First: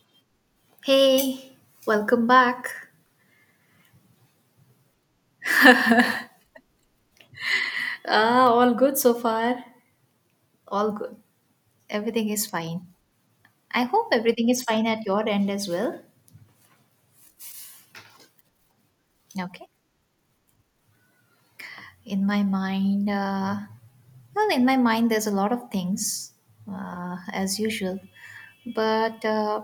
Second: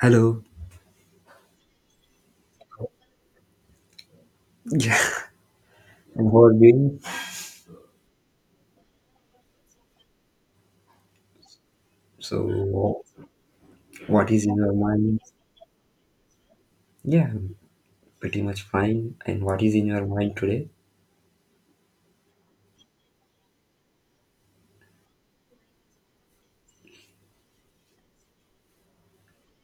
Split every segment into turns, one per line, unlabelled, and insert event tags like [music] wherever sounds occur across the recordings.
Hello.
Hey, welcome back.
Yeah, and how are you doing?
Ah, all good so far. All good. Everything is
so
fine. I hope
what is
everything
in
is
your
fine at
mind?
your end as well.
Yeah, Pretty much fine. And what
Okay.
is in your mind today?
In my mind, well, in my mind, there's a lot of things as usual. But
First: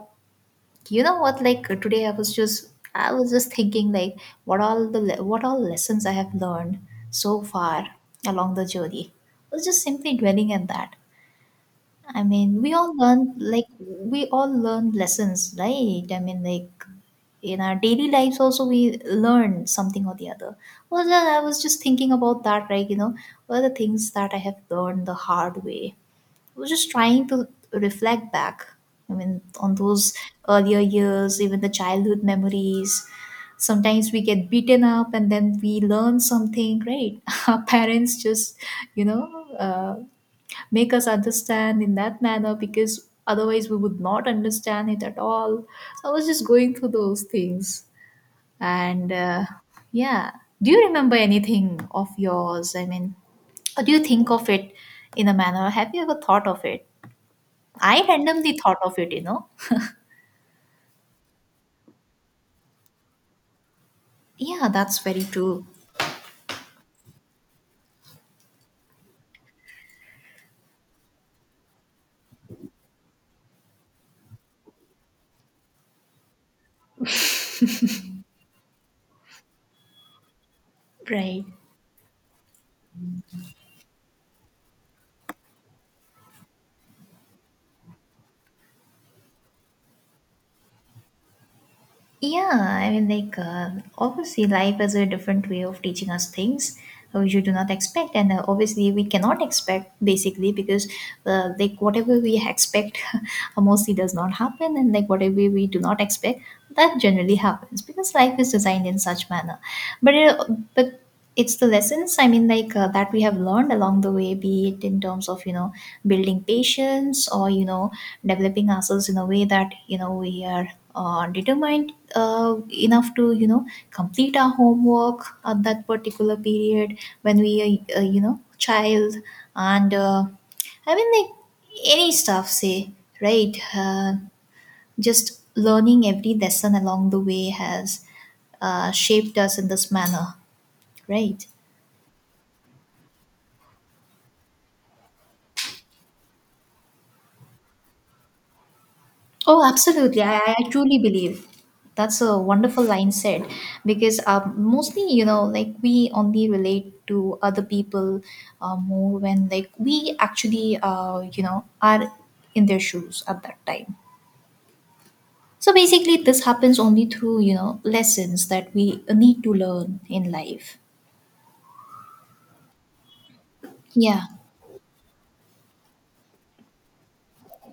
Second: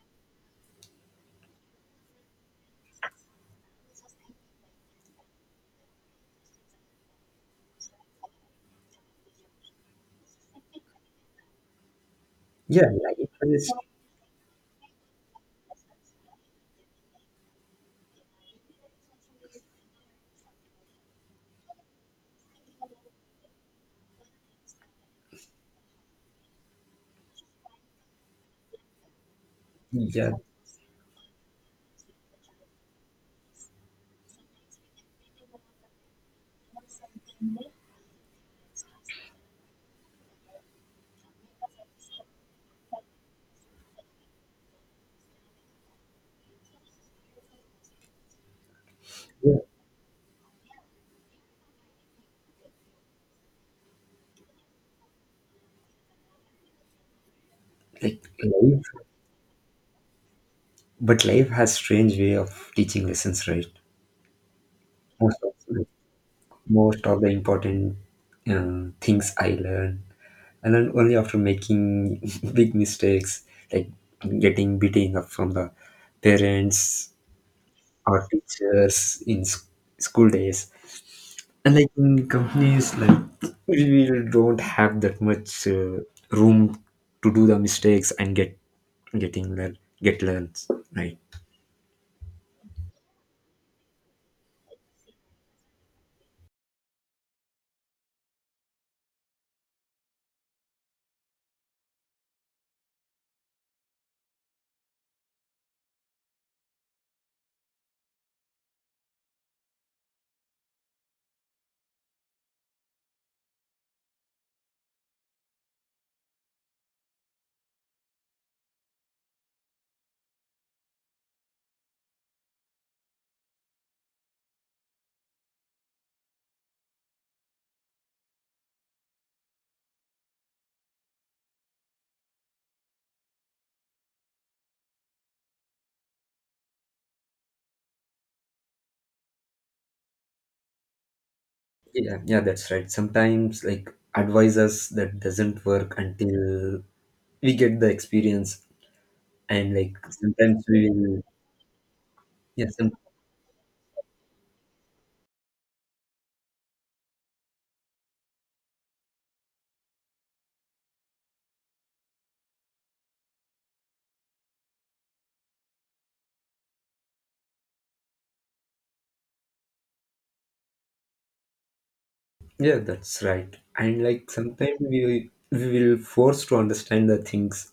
you know what? Like today, I was just thinking like what all lessons I have learned so far along the journey. I was just simply dwelling on that. I mean, we
Yeah,
all
life
learn like
is,
we all learn lessons, right? I mean, like in our daily lives also we learn something or the other. Well, then I was just thinking about that, like what are the things that I have learned the hard way? I was just trying to reflect back. I mean, on those
yeah,
earlier years, even the childhood memories. Sometimes we get beaten up and then we learn something, right? [laughs] Our parents just, you know, uh, make us understand in that manner because otherwise we would not understand it at all. So I was just going through those things. And
yeah,
yeah, do you remember anything of yours? I mean, or do you think of it in a manner? Have you ever thought of it? I
like
randomly thought
life,
of it, you know?
But life has strange way of teaching lessons, right?
Yeah, that's very
Most of,
true.
like, Most of the important things I learn only after making [laughs] big mistakes, like getting beating up from the parents or teachers in school days.
Right.
And like in companies, like we don't have that much room to do the mistakes and get learns, right.
Yeah, I mean, like, obviously, life is a different way of teaching us things which we do not expect, and obviously, we cannot expect basically because, like, whatever we expect [laughs] mostly does not happen, and like, whatever we do not expect, that generally happens because life is designed in such manner. But, uh, but it's the lessons, I mean, like, that we have learned along the way, be it in terms of, you know, building patience, or you know developing ourselves in a way that you know we are determined enough to you know complete our homework at that particular period when we are you know child, and I mean, like any stuff say, right? Just learning every lesson along the way has shaped us in this manner, right?
Yeah, yeah, that's right. Sometimes like advisors that doesn't work until we get the experience,
Oh,
and like
absolutely. I,
sometimes
I
we
truly
will
believe that's a
yeah
wonderful
some,
line said, because mostly, you know, like we only relate to other people more when, like, we actually, you know, are in their shoes at that time. So basically, this happens only through, you know, lessons that we need to learn in life.
yeah, that's right. And
Yeah.
like sometimes we will force to understand the things.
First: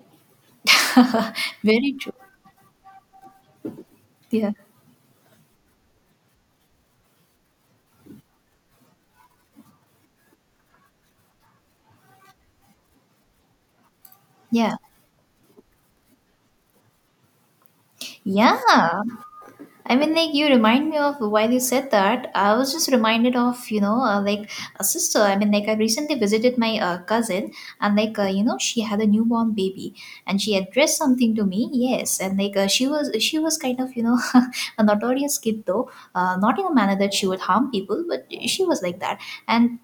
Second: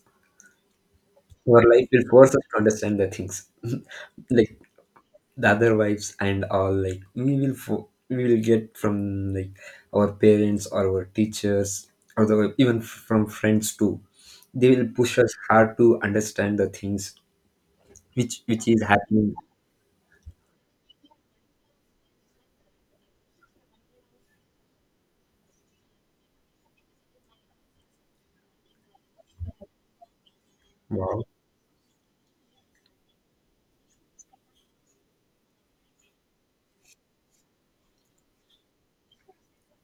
Our
[laughs]
life
Very
will
true.
force us to understand the things.
Yeah.
Like the other vibes and all, like we will we will get from like our parents or our teachers or the, even from friends too, they
Yeah.
will push us hard to understand the things which is
Yeah.
happening.
I mean, like, you remind me of, while you said that, I was just reminded of you know like a sister. I mean, like, I recently visited my cousin, and like you know she had a newborn baby, and she addressed
Wow.
something to me. Yes, and like she was kind of, you know, [laughs] a notorious kid though, not in a manner that she would harm people, but she was like that. And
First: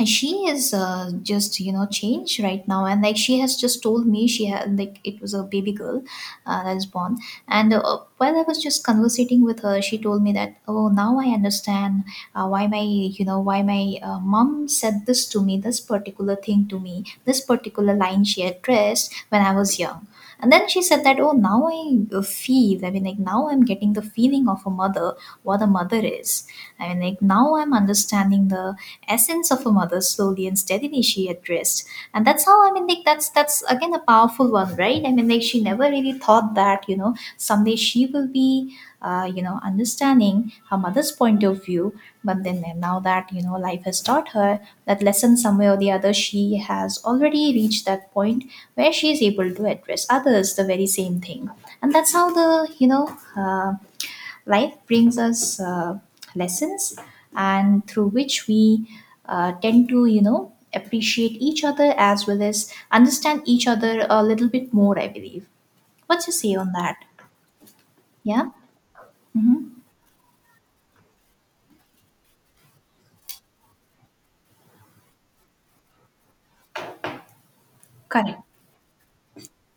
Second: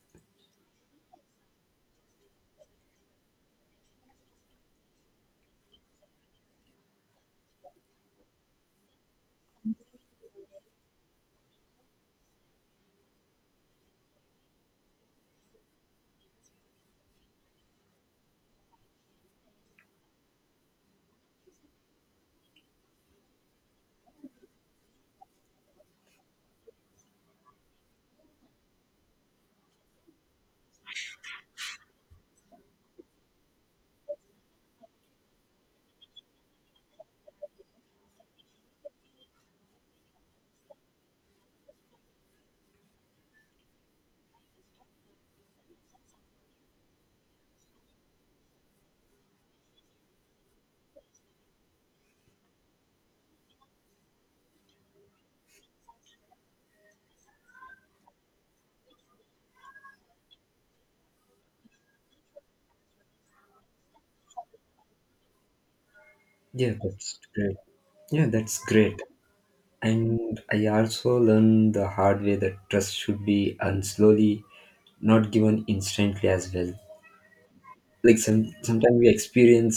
and she is just, you know, changed right now, and like she has just told me, she had, like, it was a baby girl that is born, and while I was just conversating with her, she told me that, oh, now I understand why my, you know, why my mom said this to me, this particular thing to me, this particular line she addressed when I was young. And then she said that, oh, now I feel, I mean, like, now I'm getting the feeling of a mother, what a mother is. I mean, like, now I'm understanding the essence of a mother slowly and steadily, she addressed. And that's how, I mean, like, that's again a powerful one, right? I mean, like, she never really thought that, you know, someday she will be, you know, understanding her mother's point of view. But then now that, you know, life has taught her that lesson somewhere or the other, she has already reached that point where she is able to address others the very same thing. And that's how the, you know, uh, life brings us lessons, and through which we tend to, you know, appreciate each other as well as understand each other a little bit more, I believe. What's your say on
Yeah,
that?
that's great. Yeah,
Yeah,
that's great. And I also learned the hard way that trust should be earned slowly, not given instantly as well. Like
correct,
sometimes we experience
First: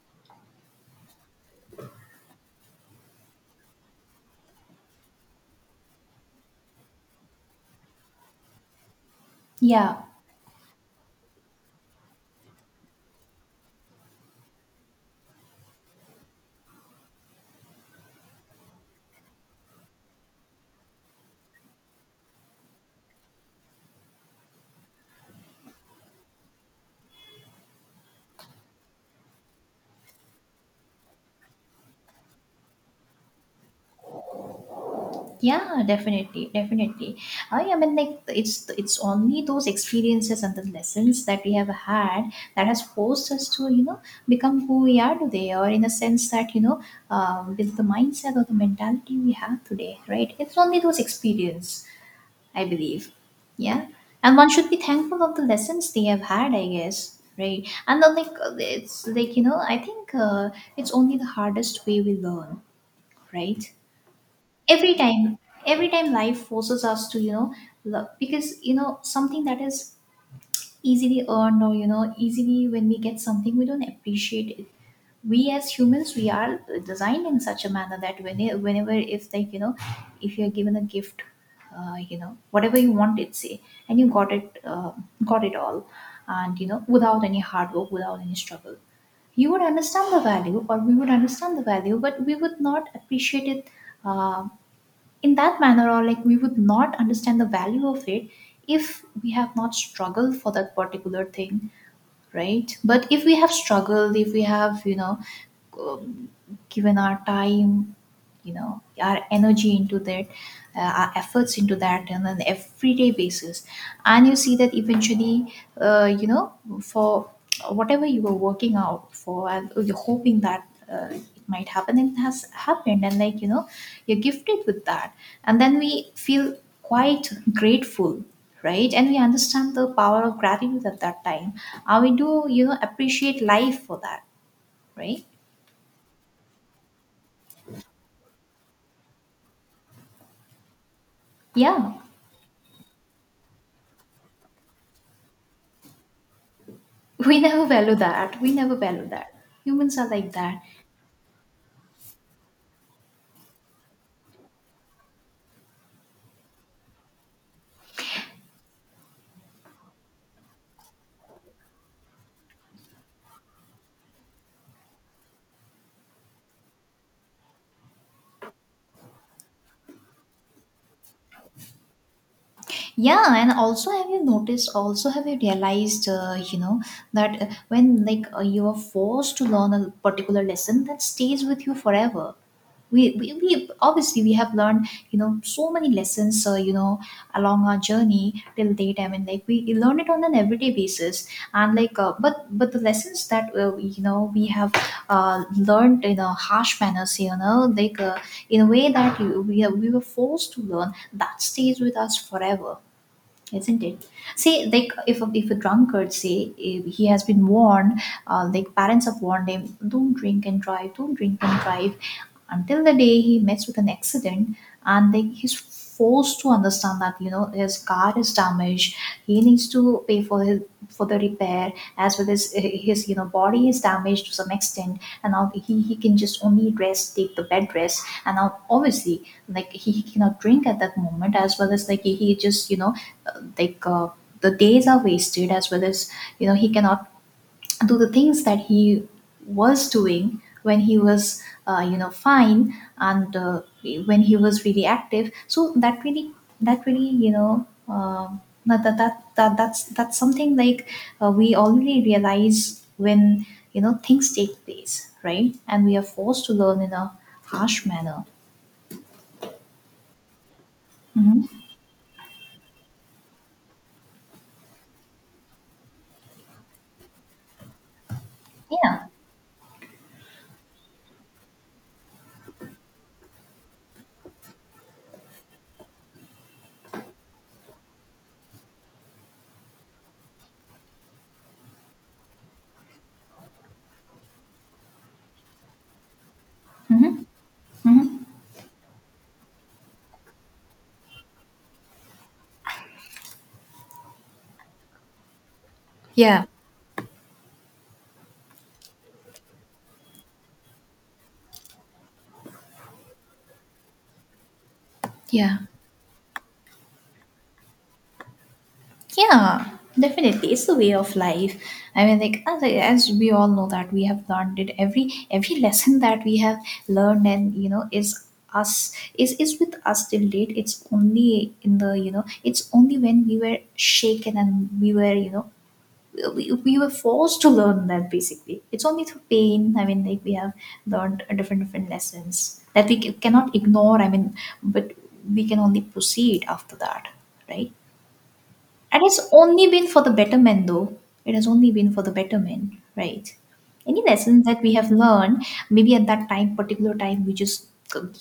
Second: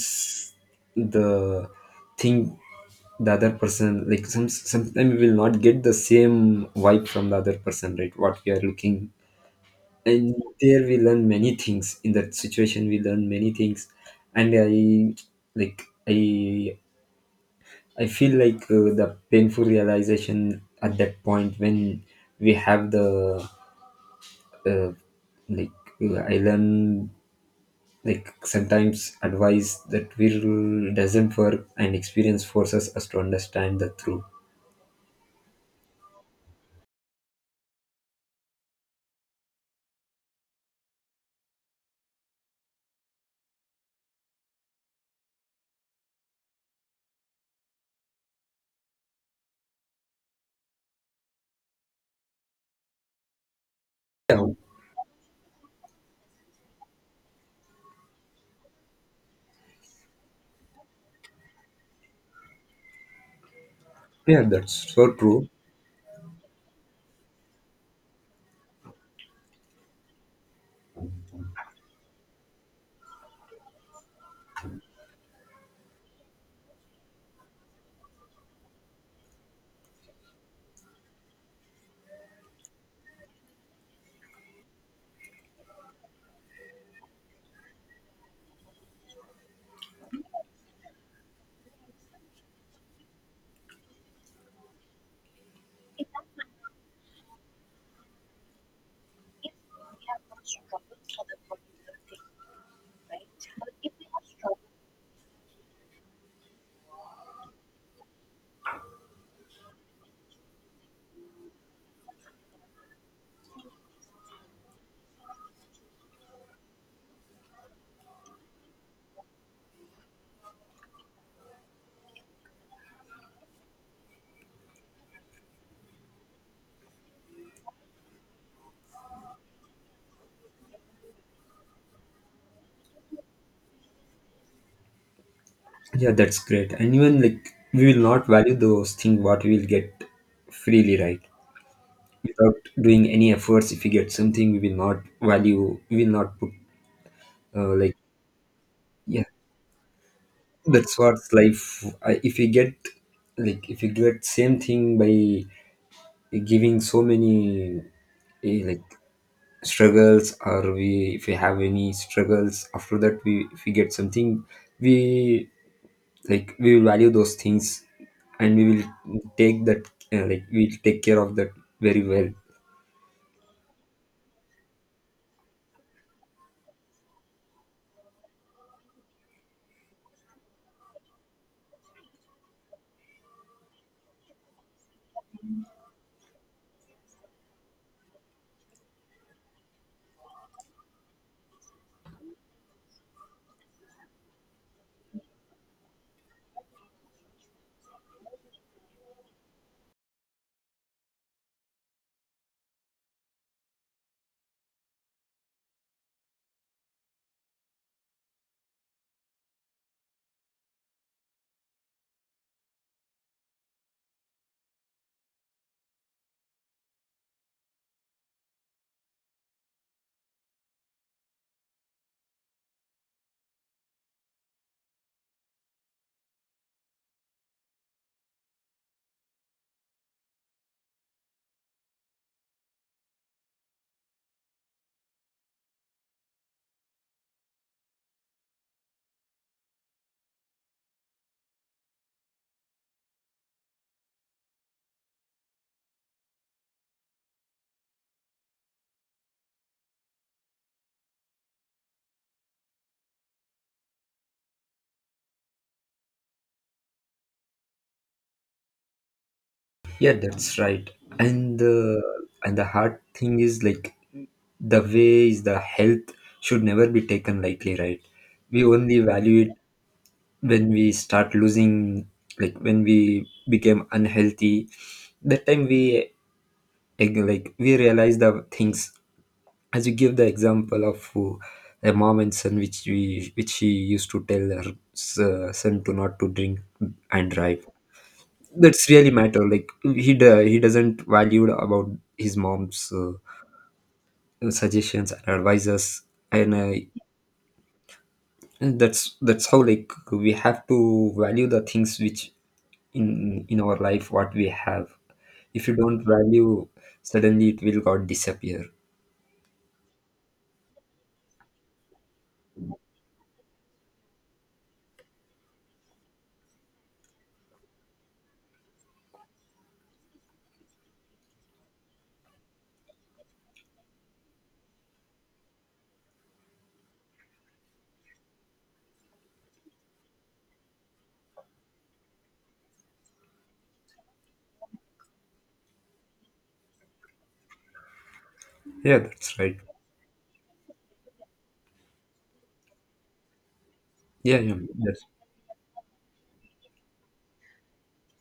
the thing, the other person, like sometimes we will not get the same vibe from the other person, right, what we are looking.
yeah.
And there we learn many things. In that situation we learn many things. And like i I feel like the painful realization at that point when we have the uh, like I learn like sometimes advice that will doesn't work and experience forces us to understand the truth.
Yeah, definitely, definitely. I mean, like, it's only those experiences and the lessons that we have had that has forced us to, you know, become who we are today, or in a sense that, you know, with the mindset or the mentality we have today, right? It's only those experience, I believe. Yeah, and
Yeah,
one should be thankful of the lessons they have had, I guess, right? And then like it's like, you know, I think it's only the hardest way we learn, right?
yeah, that's
Every
so
time,
true.
every time life forces us to, you know, love, because, you know, something that is easily earned, or, you know, easily when we get something, we don't appreciate it. We as humans, we are designed in such a manner that when, whenever, if, like, you know, if you're given a gift, you know, whatever you wanted, say, and you got it all, and, you know, without any hard work, without any struggle, you would understand the value, or we would understand the value, but we would not appreciate it uh, in that manner, or like, we would not understand the value of it if we have not struggled for that particular thing, right? But if we have struggled, if we have, you know, um, given our time, you know, our energy into that, our efforts into that on an everyday basis, and you see that eventually, you know, for whatever you were working out for, and you're hoping that it might happen, and it has happened, and, like, you know, you're gifted with that, and then we feel quite grateful, right? And we understand the power of gratitude at that time, and we do, you know, appreciate life for that, right?
Yeah, that's great. And even like we will not value those things what we will get freely, right?
Yeah.
Without doing any efforts, if we get something we will not value, we will not put
We never
like,
value that. We never value
yeah,
that. Humans are like that.
that's what's life. I, if we get, like if you get same thing by giving so many like struggles, or we, if we have any struggles, after that we, if we get something, we, like we will value those things, and we will take that, like we'll take care of that very well.
Yeah, and also have you noticed, also have you realized, you know, that when, like, you are forced to learn a particular lesson, that stays with you forever. We obviously, we have learned, you know, so many lessons you know, along our journey till date. I mean, like, we learn it on an everyday basis. And, like, but the lessons that you know we have learned in a harsh manner, so, you know, like, in a way that you, we, we were forced to learn, that stays with us forever, isn't it? See, like, if a drunkard, say, if he has been warned, like, parents have warned him, don't drink and drive, don't drink and drive, until the day he meets with an accident. And, like, he's forced to understand that, you know, his car is damaged, he needs to pay for his, for the repair, as well as his, you know, body is damaged to some extent. And now he can just only rest, take the bed rest. And now, obviously, like, he cannot drink at that moment, as well as, like, he just, you know, like, the days are wasted, as well as, you know, he cannot do the things that he was doing when he was you know fine. And when he was really active, so that really, that really, you know, that's something, like, we already realize when, you know, things take place, right? And we are forced to learn in a harsh manner.
Yeah, that's right. and
Hmm.
the and the hard thing is like the way is the health should never be taken lightly, right? We only
Yeah.
value it when we start losing, like when we became unhealthy, that time we like we realize the things, as you give the example of a mom and son, which we, which she used to tell her son to not to drink
Hmm.
and drive.
Hmm.
That's really matter, like he he doesn't value about his mom's suggestions and advices.
Yeah.
And that's how like we have to value the things which in our life, what we have.
Yeah.
If you don't value, suddenly it will got disappear.
Yeah, definitely. It's the way of life. I mean, like, as we all know that we have learned it. Every lesson that we have learned, and, you know, us is with us till date. It's only in the you know it's only when we were shaken, and we were, we were forced to learn that, basically. It's only through pain. I mean, like, we have learned a different different lessons that we cannot ignore. I mean, but we can only proceed after that, right?
Yeah,
And it's
that's right.
only been for the betterment, though. It has only been for the betterment, right? Any
Yeah,
lessons that we have learned, maybe at that time, particular time, we just,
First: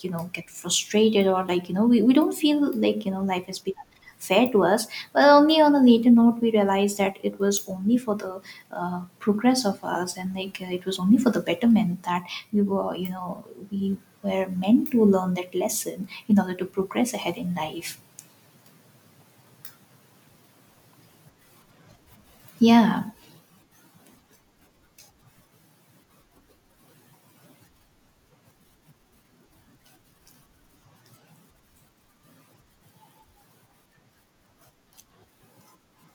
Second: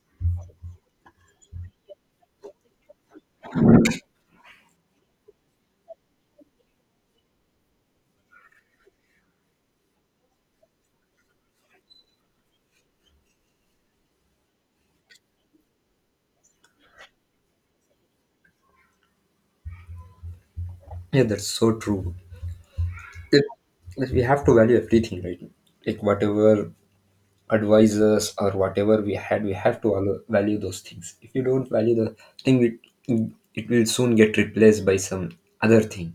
you know, get frustrated, or, like, you know, we don't feel like, you know, life has been fair to us. But only on a later note, we realize that it was only for the progress of us and like it was only for the betterment that we were, we were meant to learn that lesson in order to progress ahead in life.
yeah, that's so true.
Yeah.
It, like, we have to value everything, right? Like whatever advisors or whatever we had, we have to value those things. If you don't value the thing, it will soon get replaced by some other thing,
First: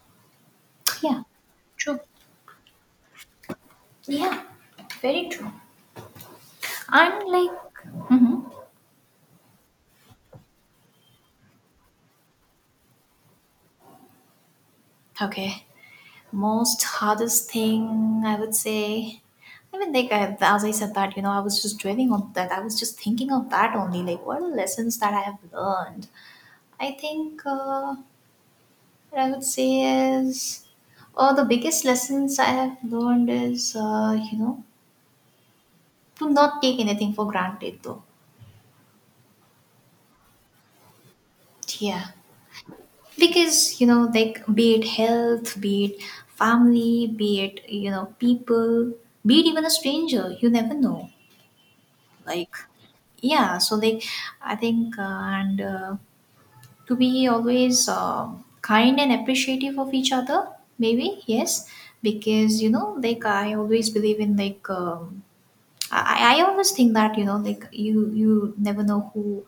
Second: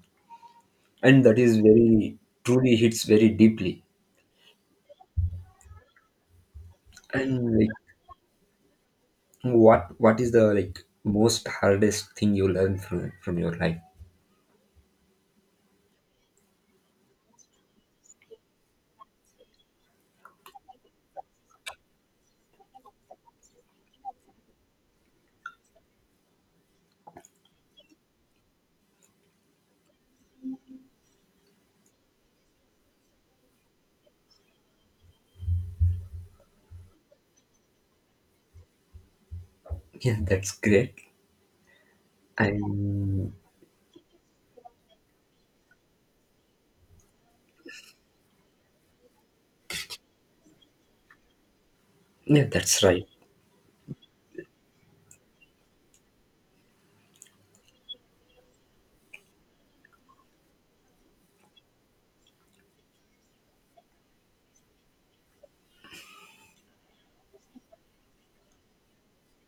Yeah.
and that is
True.
very truly hits very deeply.
Yeah, very true. And like,
And like,
mhm.
what is the like most hardest thing you learn from your life?
Okay, most hardest thing I would say. I mean, like, as I said that, I was just dwelling on that. I was just thinking of that only. Like, what are the lessons that I have learned? I think what I would say is, or the biggest lessons I have learned is, to not take anything for granted, though.
Yeah, that's great.
Yeah,
And
because like be it health, be it family, be it people, be it even a stranger, you never know.
yeah,
Like,
that's right.
yeah, so like I think and to be always kind and appreciative of each other, maybe yes. Because like I always believe in like I always think that like you never know who,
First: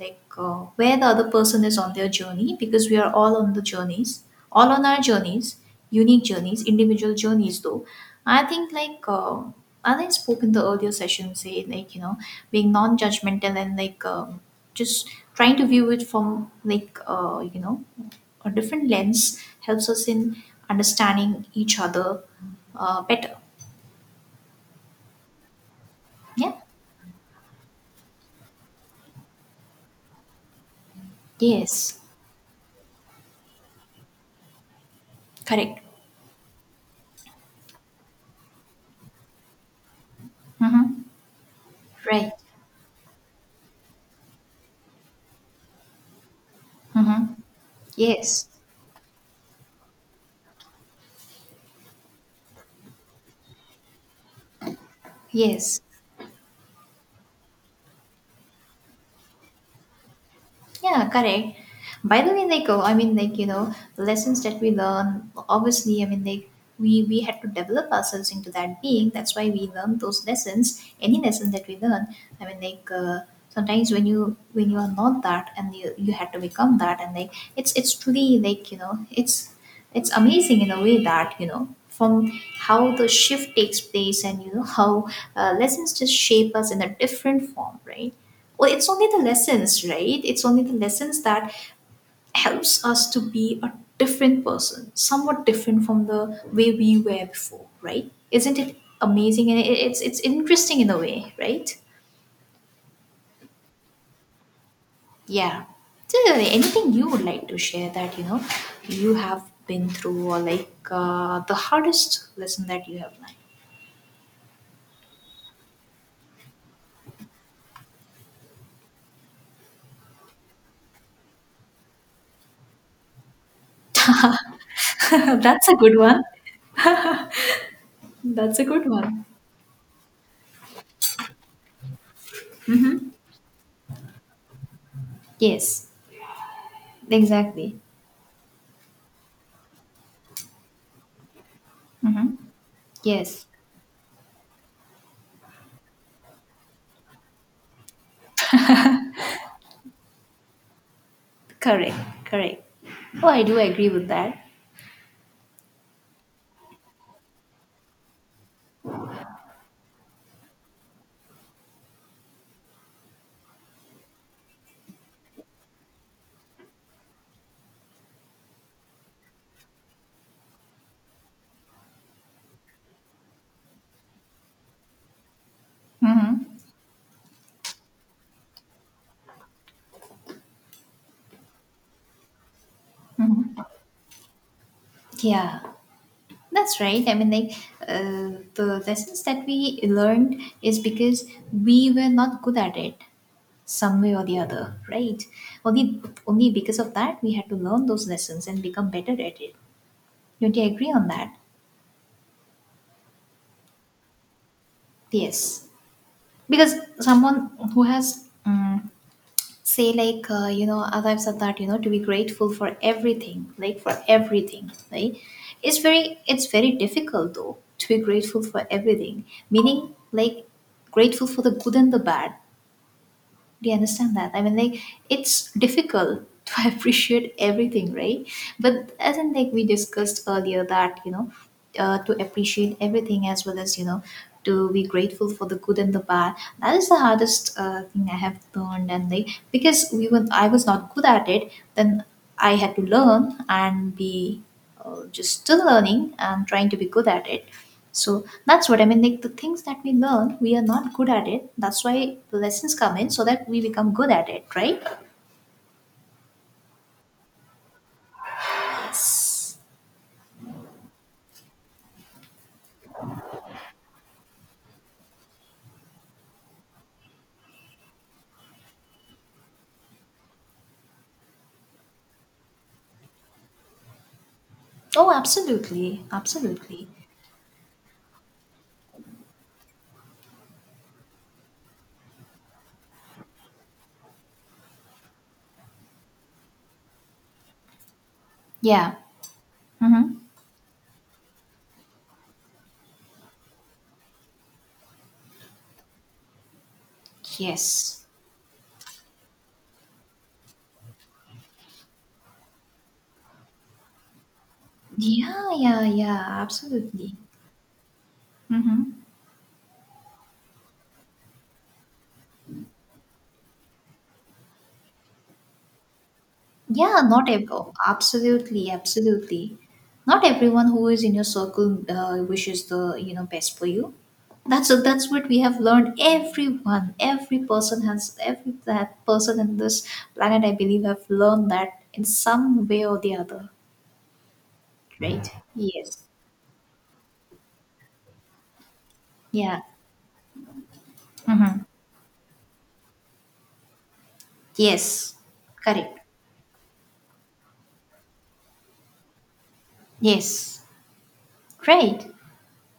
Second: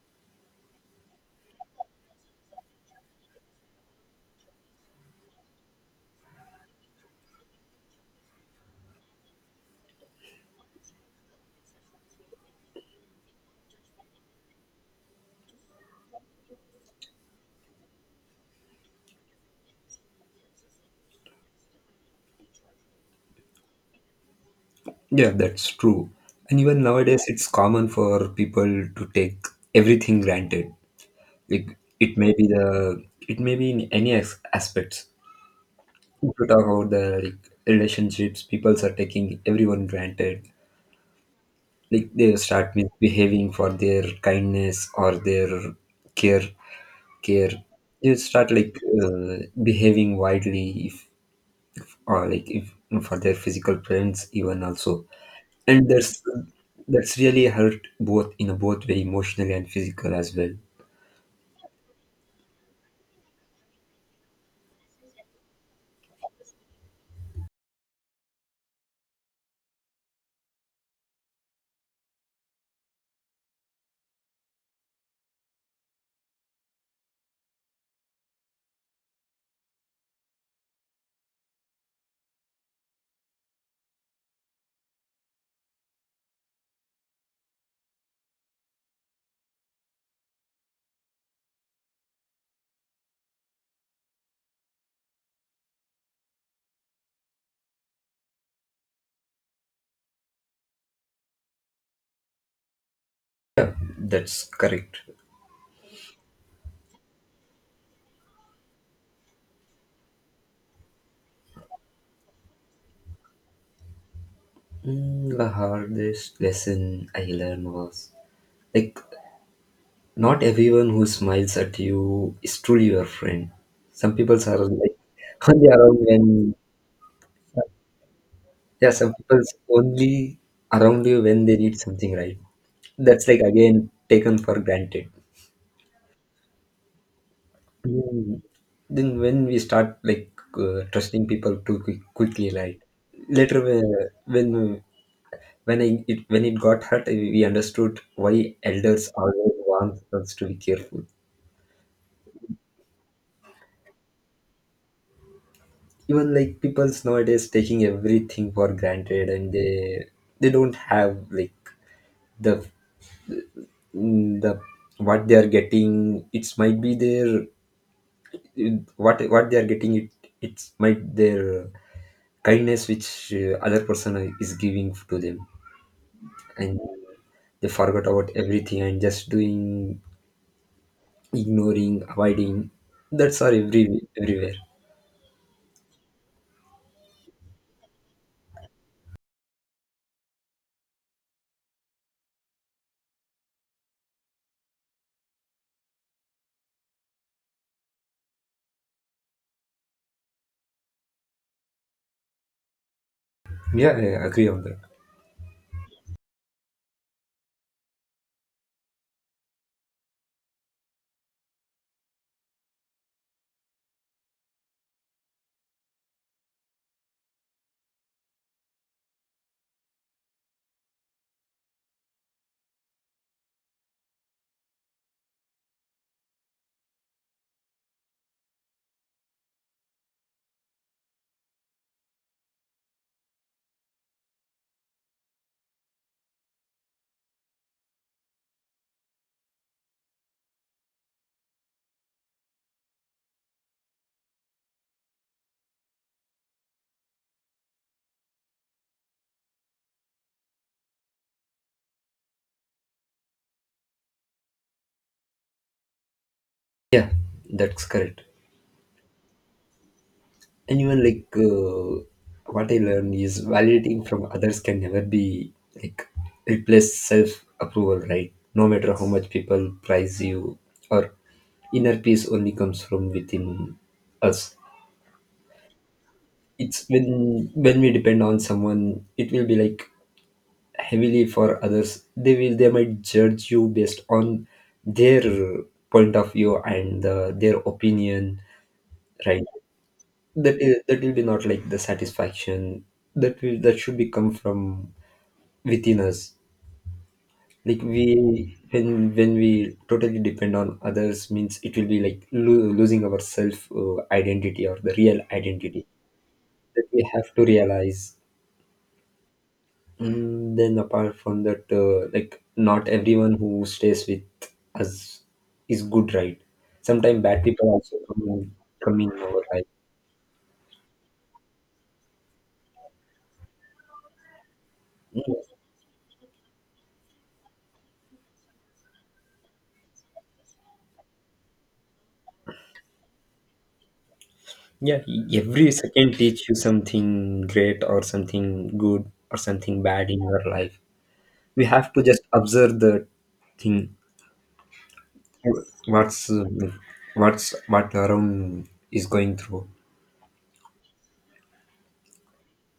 like where the other person is on their journey, because we are all on the journeys, all on our journeys, unique journeys, individual journeys though. I think like as I spoke in the earlier session, say, like, being non-judgmental, and like just trying to view it from like a different lens helps us in understanding each other better.
Yeah, that's true.
Yeah.
And even nowadays, it's common for people to take everything granted. Like
Yes.
it may be the, it may be in any aspects.
Correct.
If you talk about the, like, relationships, people are taking everyone granted.
Mm-hmm.
Like
Right.
they start misbehaving for their kindness or their care
Mm-hmm.
care, you
Yes.
start like behaving widely if, or like if, for their physical presence even also,
Yes.
and that's really hurt both in both way, emotionally and physical as well.
Yeah, correct. By the way, like, oh, I mean, like, the lessons that we learn, obviously, I mean, like, we had to develop ourselves into that being. That's why we learn those lessons. Any lesson that we learn, I mean, like, sometimes when you are not that and you had to become that, and like it's truly, like, it's amazing in a way, that from how the shift takes place, and how lessons just shape us in a different form, right? Well, it's only the lessons, right? It's only the lessons that helps us to be a different person, somewhat different from the way we were before, right? Isn't it amazing? And it's interesting in a way, right?
That's correct.
Yeah. So, anything you would like to share that you have been through, or like the hardest lesson that you have
The hardest lesson I learned was like not everyone who smiles at you is truly your friend. Some people are like
learned? [laughs]
[laughs] only
That's a
around
good one.
when,
That's a good
yeah, some
one.
people only around you when they need something, right? That's like again taken for granted.
Yes, exactly.
Mm. Then when we start like trusting people too
Hmm.
quickly, like
Yes,
later when when I, it when it got hurt, we understood why elders always want us to be careful.
correct, correct. Oh, I do agree with that.
Even like people's nowadays taking everything for granted, and they don't have like the mm, the what they are getting. It's might be their what they are getting. It's might their kindness which other person is giving to them, and they forgot about everything and just doing, ignoring, avoiding. That's are everywhere.
Yeah. That's right. I mean, like, the lessons that we learned is because we were not good at it, some way or the other, right? Only, only because of that we had to learn those lessons and become better at it. Don't you agree on that?
Yeah, yeah, I agree on that.
Yes, because someone who has say, like, as I've said that, to be grateful for everything, like, for everything, right? It's very difficult though to be grateful for everything, meaning like grateful for the good and the bad. Do you understand that? I mean, like, it's difficult [laughs] to appreciate everything, right? But as in, like, we discussed earlier that, to appreciate everything, as well as, to be grateful for the good and the bad. That is the hardest thing I have learned. And, like, because I was not good at it, then I had to learn and be just still learning and trying to be good at it. So that's what I mean. Like the things that we learn, we are not good at it. That's why the lessons come in, so that we become good at it, right?
Yeah, that's correct. And even like what I learned is validating from others can never be like replace self approval, right? No matter how much people prize you, or inner peace only comes from within us.
Oh, absolutely,
It's
absolutely.
when we depend on someone, it will be like heavily for others. They will, they might judge you based on their point of view and their opinion,
Yeah.
right?
Mm-hmm.
That will be not like the satisfaction that will, that should be come from within us. Like we,
Yes.
when we totally depend on others means it will be like losing our self identity or the real
Yeah, yeah,
identity,
yeah.
that we
Absolutely.
have to realize.
Mm-hmm.
Mm, then apart from that, like not everyone who stays with us is good, right?
Yeah,
Sometimes
not
bad
ev-
people
oh,
also
absolutely,
come in our
absolutely.
life.
Not everyone who is in your circle wishes the best for you. That's what we have learned. Every person has every that person in this planet, I believe, have learned that in some way or the other.
Yeah,
Right?
every
Yes.
second teach you something great or something good or
Yeah.
something bad in your life. We
Mm-hmm.
have to just observe the thing.
Yes. Correct.
What's uh, what's what around is going through.
Yes. Great.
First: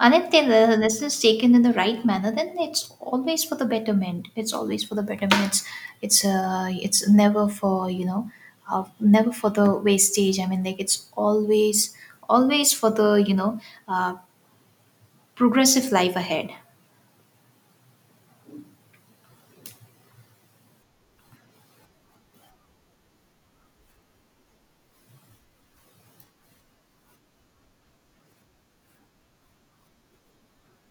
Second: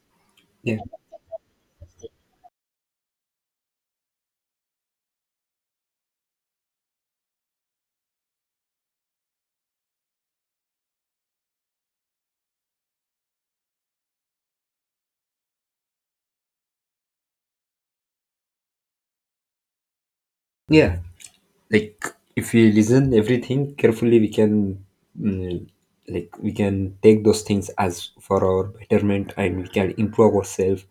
And if the
Yeah,
lesson is taken in the right manner, then it's always for the betterment. It's always for the betterment. It's never for, the wastage. I mean, like, it's always for the, uh, progressive life ahead.
yeah. Like if we listen everything carefully, we can mm, like we can take those things as for our betterment, and we can improve ourselves,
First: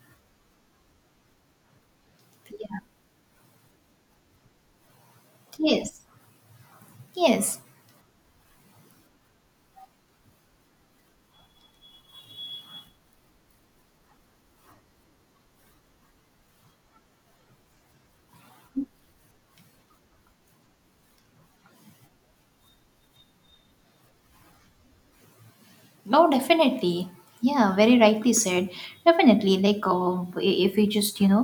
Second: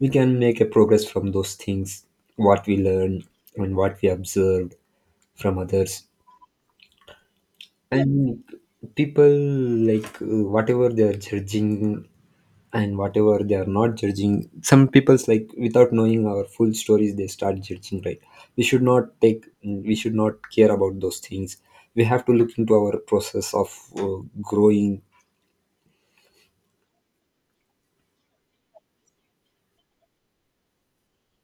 we can make a progress from those things what we
Yeah.
learn and what we observed from
Yes.
others.
Yes.
And people, like whatever they are judging and whatever they are not judging, some people's like without knowing our full stories, they start judging, right? We should not take, we should not care about those things. We have to look into our process of growing.
No, definitely. Yeah, very rightly said. Definitely. Like, I- if we just, you know,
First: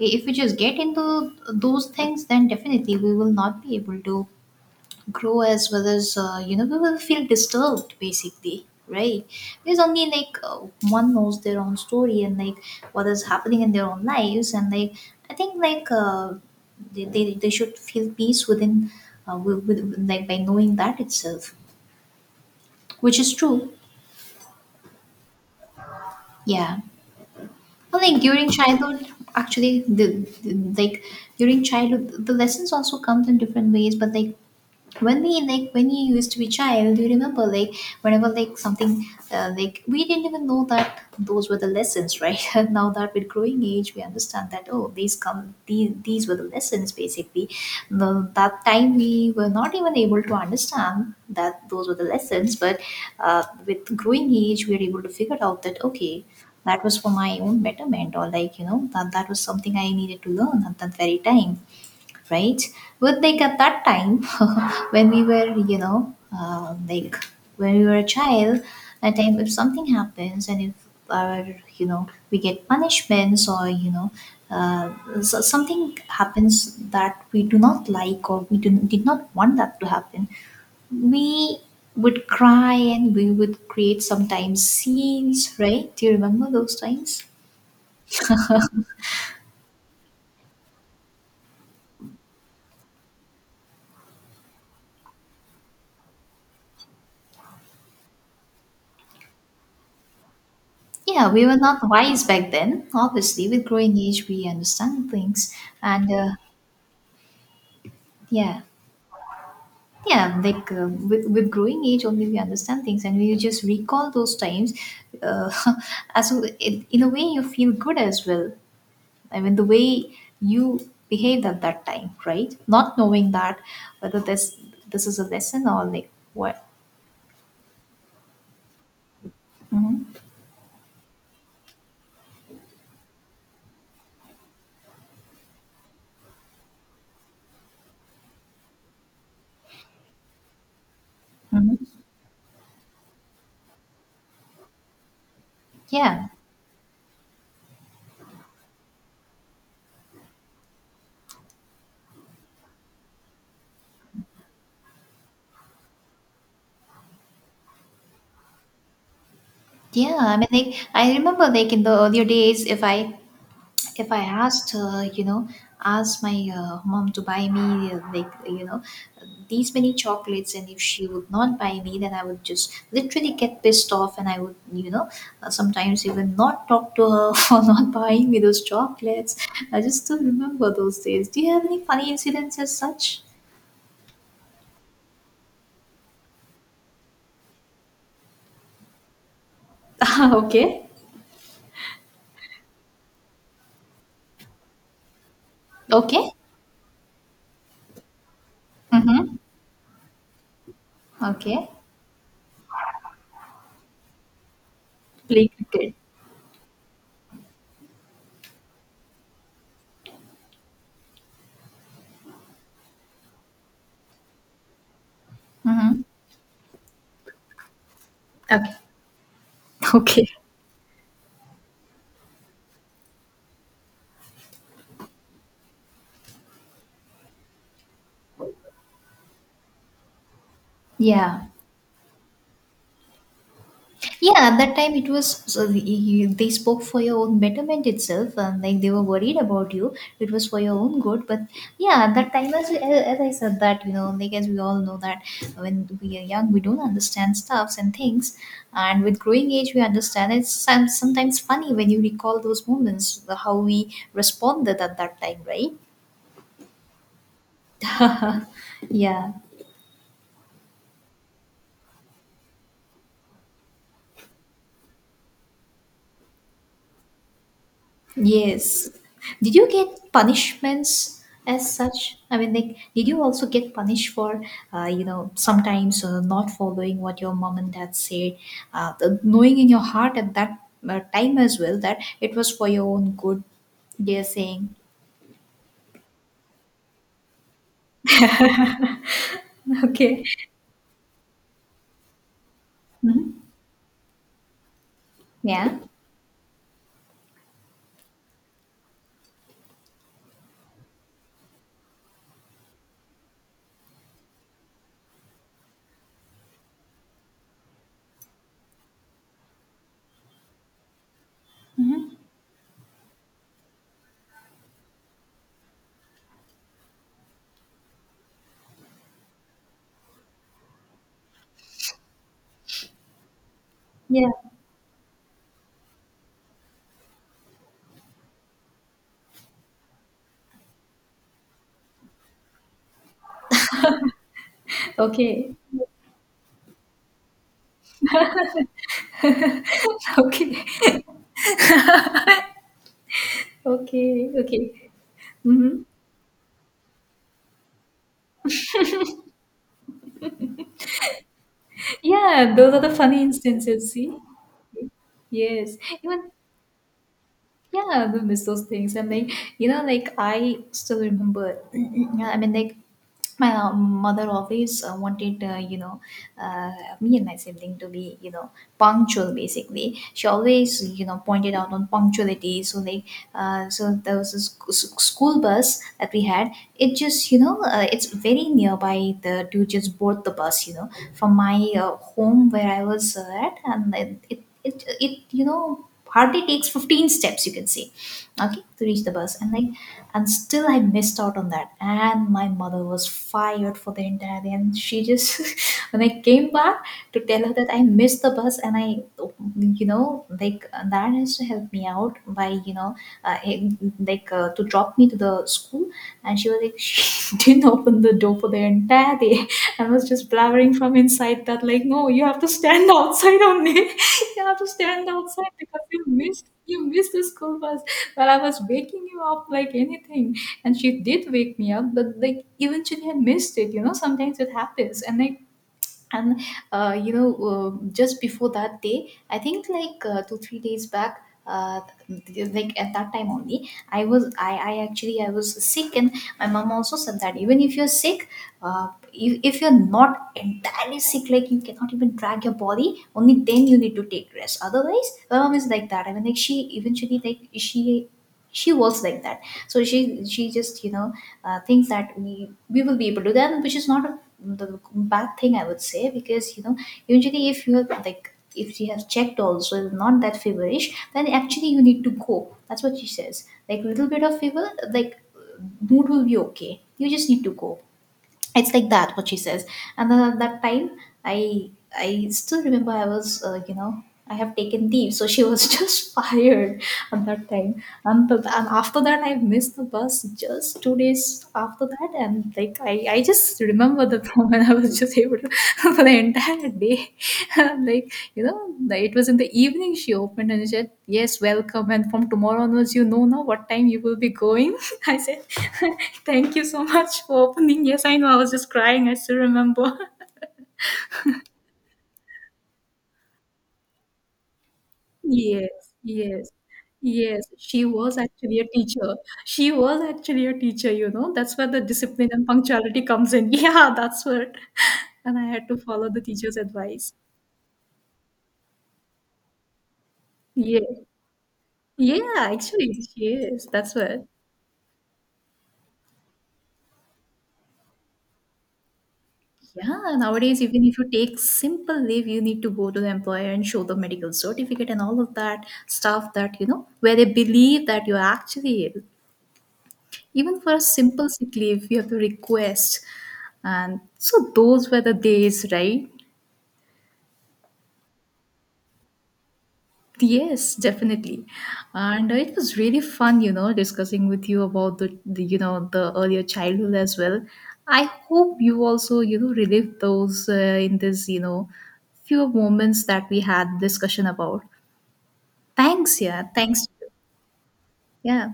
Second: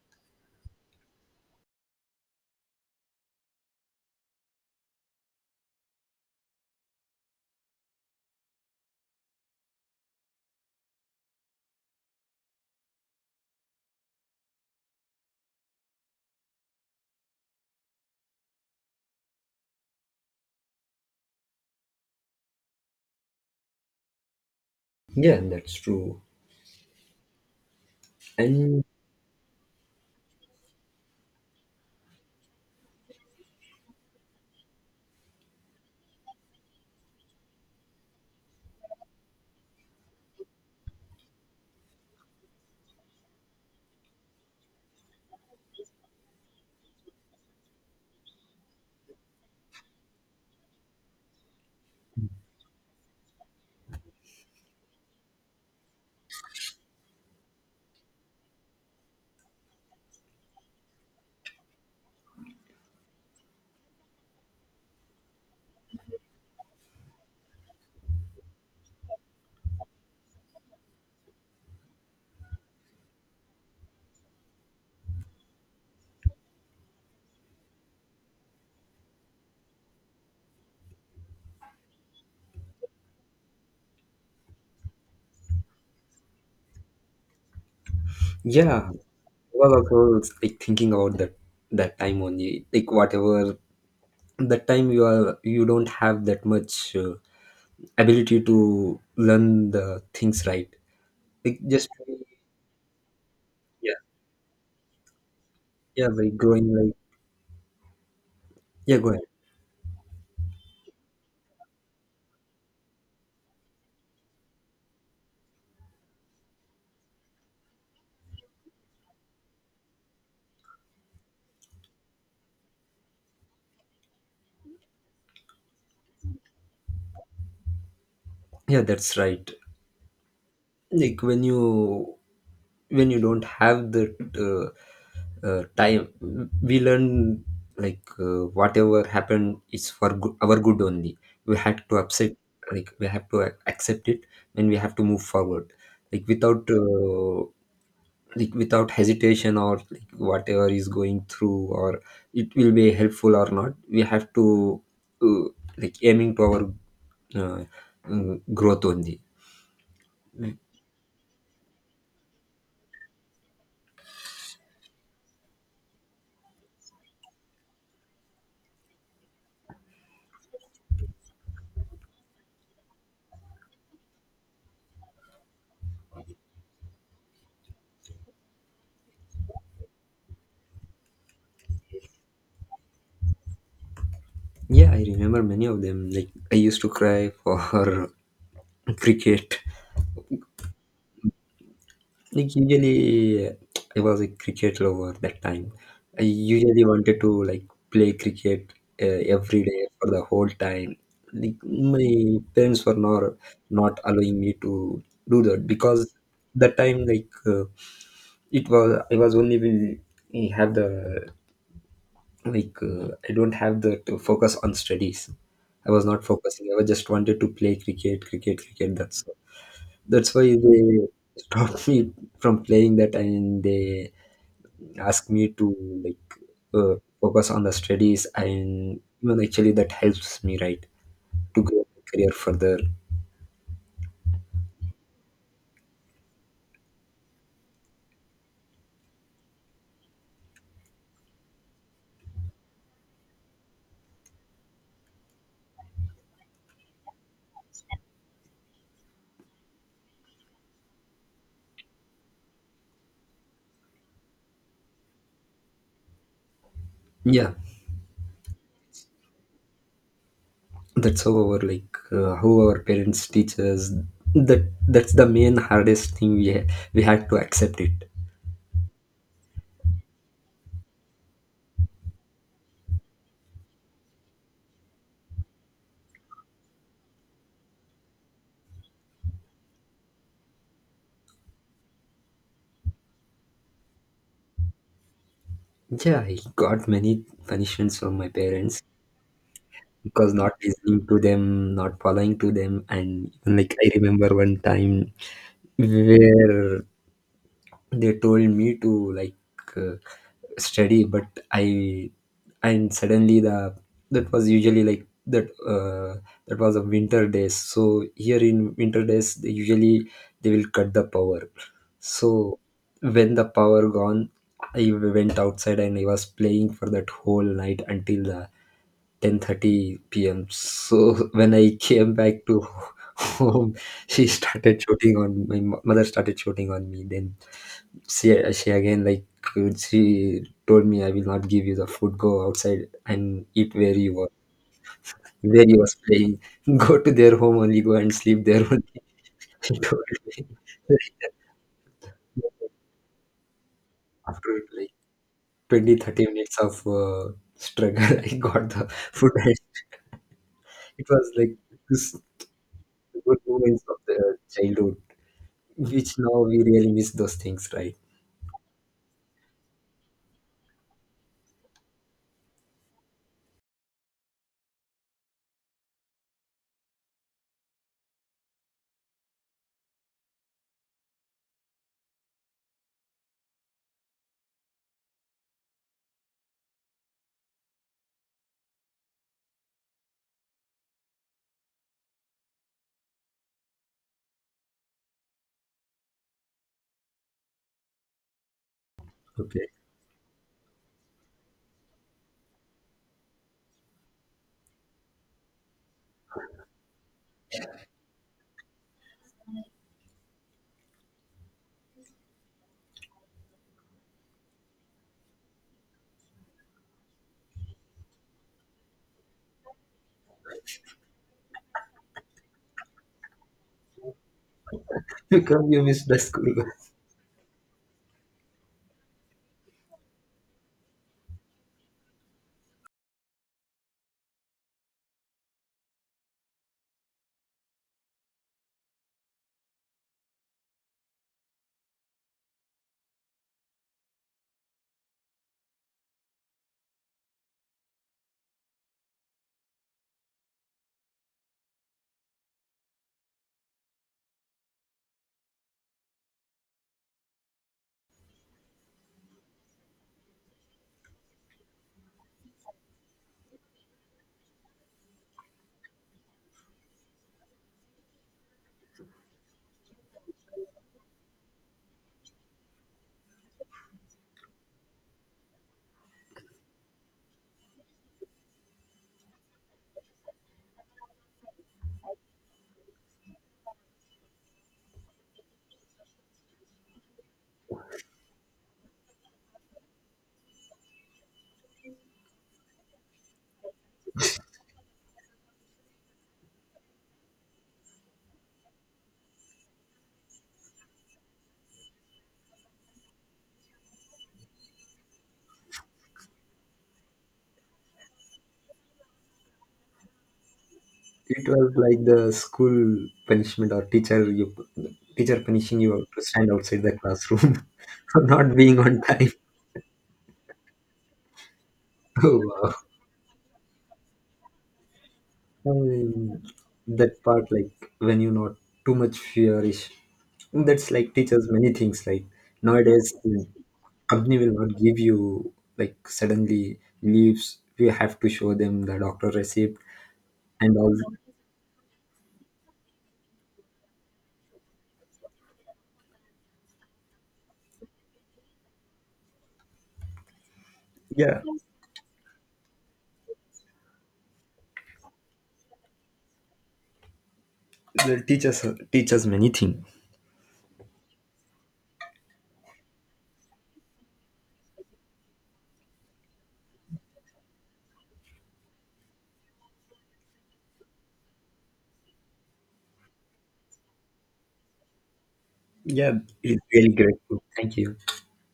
I- if we just get into those things, then definitely we will not be able to grow, as well as we will feel disturbed basically, right? Because only like one knows their own story, and like what is happening in their own lives, and like I think like they should feel peace within, with, like, by knowing that itself, which is true.
Yeah, that's true.
Yeah. Well, like during
And
childhood, actually the, the like the lessons also comes in different ways, but like when we like when you used to be child, you remember, like, whenever like something, like we didn't even know that those were the lessons, right. [laughs] And now that with growing age we understand that, oh, these were the lessons basically. That time we were not even able to understand that those were the lessons, but with growing age we are able to figure out that, okay, that was for my own betterment, or like, that was something I needed to learn at that very time, right? But like at that time, [laughs] when we were, you know, like when we were a child, that time, if something happens, and if our, we get punishments, or uh, so something happens that we do not like, or did not want that to happen, we would cry and we would create sometimes scenes, right? Do you remember those times?
yeah, I was also like thinking about that that time only. Like whatever that time you are, you don't have that much ability to learn the things, right?
Yeah, we were
Like
not
just
wise back then. Obviously, with
Yeah,
growing age, we understand things,
yeah,
and
like growing like,
yeah,
yeah, go ahead.
yeah, like with growing age, only we understand things, and we just recall those times. Uh, [laughs] as in a way, you feel good as well. I mean, the way you behaved at that time, right? Not knowing that whether this is a lesson or like what.
Yeah, that's right. Like when you don't have the uh, time, we learn like whatever happened is for our good only. We had
Mhm.
to upset, like we have to accept it, and we have to move forward. Like
Yeah.
without uh, like without hesitation, or like whatever is going through, or it will be helpful or not, we have to uh, like aiming to our uh, growth only.
Yeah, I mean,
Mm,
like I remember, like in the earlier days, if I asked, asked my mom to buy me, like, these many chocolates, and if she would not buy me, then I would just literally get pissed off, and I would, sometimes even not talk to her [laughs] for not buying me those chocolates. I just still remember those days. Do you have any funny incidents as such?
yeah, I remember many of them. Like I used to cry for [laughs] cricket.
[laughs] Okay,
Like usually, I was a cricket lover that time. I
okay,
usually wanted to like play cricket
mm-hmm.
every day for the whole time. Like
Okay.
my parents were not allowing me to do
Play
that,
cricket.
because that time like it was I was only will have the like I don't have the to focus on studies. I
Mm-hmm.
was not focusing. I was just wanted to play cricket, cricket,
Okay,
cricket.
[laughs] okay.
That's why they [laughs] stopped me from playing that, and they ask me to like focus on the studies, and even actually that helps me, right,
Yeah.
to grow my career further.
Yeah, at that time it was so they spoke for your own betterment itself. Like they were worried about you. It was for your own good. But yeah, at that time, as I said that, like as we all know that when we are young, we don't understand stuffs and things. And with growing age, we understand. It's sometimes funny when you recall those moments, how we responded at that time, right?
Yeah,
[laughs] Yeah.
that's how our, like how our parents teach us, that that's the main hardest thing we we had to accept it.
Yes. Did you get punishments as such? I mean, like, did you also get punished for, sometimes not following what your mom and dad said, knowing in your heart at that time as well that it was for your own good? They're saying,
Yeah, I got many punishments from my parents,
[laughs] okay,
because not listening to them, not following to them. And
mhm,
even, like I remember one time
yeah,
where they told me to like uh, study, but I and suddenly the, that was usually like that, that was a winter days, so here in winter days they usually, they will cut the power. So when the power gone, I went outside and I was playing for that whole night until the 10:30 p.m. So [laughs] when I came back to [laughs] home, she
yeah,
started shooting on my mother started shooting on me. Then she again, like she told me, I will not give you the food, go outside and eat where you were,
okay,
where you was playing. [laughs] Go to their home only, go and sleep there only, [laughs] she told
[laughs]
me.
okay,
[laughs]
okay,
After
okay.
like
Hmm.
20 30 minutes of struggle, [laughs] I got the food. [laughs] It was like this,
Yeah, those are the funny
good moments
instances.
of
See,
the childhood
yes,
which
even.
now we really miss those things, right?
Yeah, we miss those things. And like, like, I still remember, [clears throat] yeah, I mean, like, my mother always wanted, uh, me and my sibling to be, punctual basically. She always, pointed out on punctuality. So, like, so there was this school bus that we had. It just, it's very nearby to just board the bus, from my home where I was at, and then it hardly takes 15 steps you can say, okay, to reach the bus, and
Okay.
like, and still I missed out on that, and my mother was fired for the entire day, and she just [laughs] when I came back to tell her that I missed the bus, and I, like, that has to help me out by, uh, eh, like, to drop me to the school, and she was like [laughs] she didn't open the door for the entire day. I was just blabbering from inside that, like, no, you have to stand outside only. [laughs] You have to stand
[laughs]
outside
Because
because
you miss
you
the
missed
school.
you missed the school bus. But I was waking you up like anything. And she did wake me up, but like eventually I missed it, sometimes it happens. And uh, you know just before that day I think like, 2 or 3 days back, like, at that time only, I was I actually I was sick, and my mom also said that even if you're sick, if you're not entirely sick, like you cannot even drag your body, only then you need to take rest. Otherwise my mom is like that. I mean, like, she eventually, like, she was like that. So she just, thinks that we will be able to do that, which is not the bad thing I would say. Because usually, if you have checked also, is not that feverish, then actually you need to go. That's what she says. Like, little bit of fever, like, mood will be okay, you just need to go. It's like that, what she says. And then at that time, i I still remember, I was you know I have taken leave, so she was [laughs] just fired at that time. And after that I missed the bus just 2 days after that, and like, I just remember, the [laughs] when I was just able to [laughs] for the entire day. [laughs] I'm like, it was in the evening she opened and she said, yes, welcome. And from tomorrow onwards, now, what time you will be going. [laughs] I said, [laughs] thank you so much for opening. Yes, I know. I was just crying. I still remember. [laughs]
It was like the school punishment, or teacher you teacher
Yes,
punishing you to
yes.
stand outside the
Yes,
classroom
she
[laughs]
was
for not
actually a
being on
teacher.
time. [laughs]
She was actually a teacher. That's where the discipline
Oh,
and
wow.
punctuality comes in. [laughs] Yeah, that's what. [laughs] And I had
I
to follow the
mean,
teacher's advice.
that part like when you not too much fearish. That's
Yes.
like teachers many things. Like
Yeah, actually,
nowadays
she
the
is. That's what.
company will not give you like suddenly leaves. You have to show them the doctor receipt
Yeah, nowadays,
and
even
all.
if you take simple leave, you need to go to the employer and show the medical certificate and all of that stuff, that, where they believe that you're actually ill. Even for a simple
Yeah,
sick leave, you have to request. And so those were the days, right?
the teachers, teachers many things.
Yes, definitely. And it was really fun, discussing with you about the earlier childhood as well. I hope you also, relive those, in this, few moments that we had discussion about.
Yeah,
Thanks, yeah.
it's
Thanks.
really grateful. Thank you.
Yeah.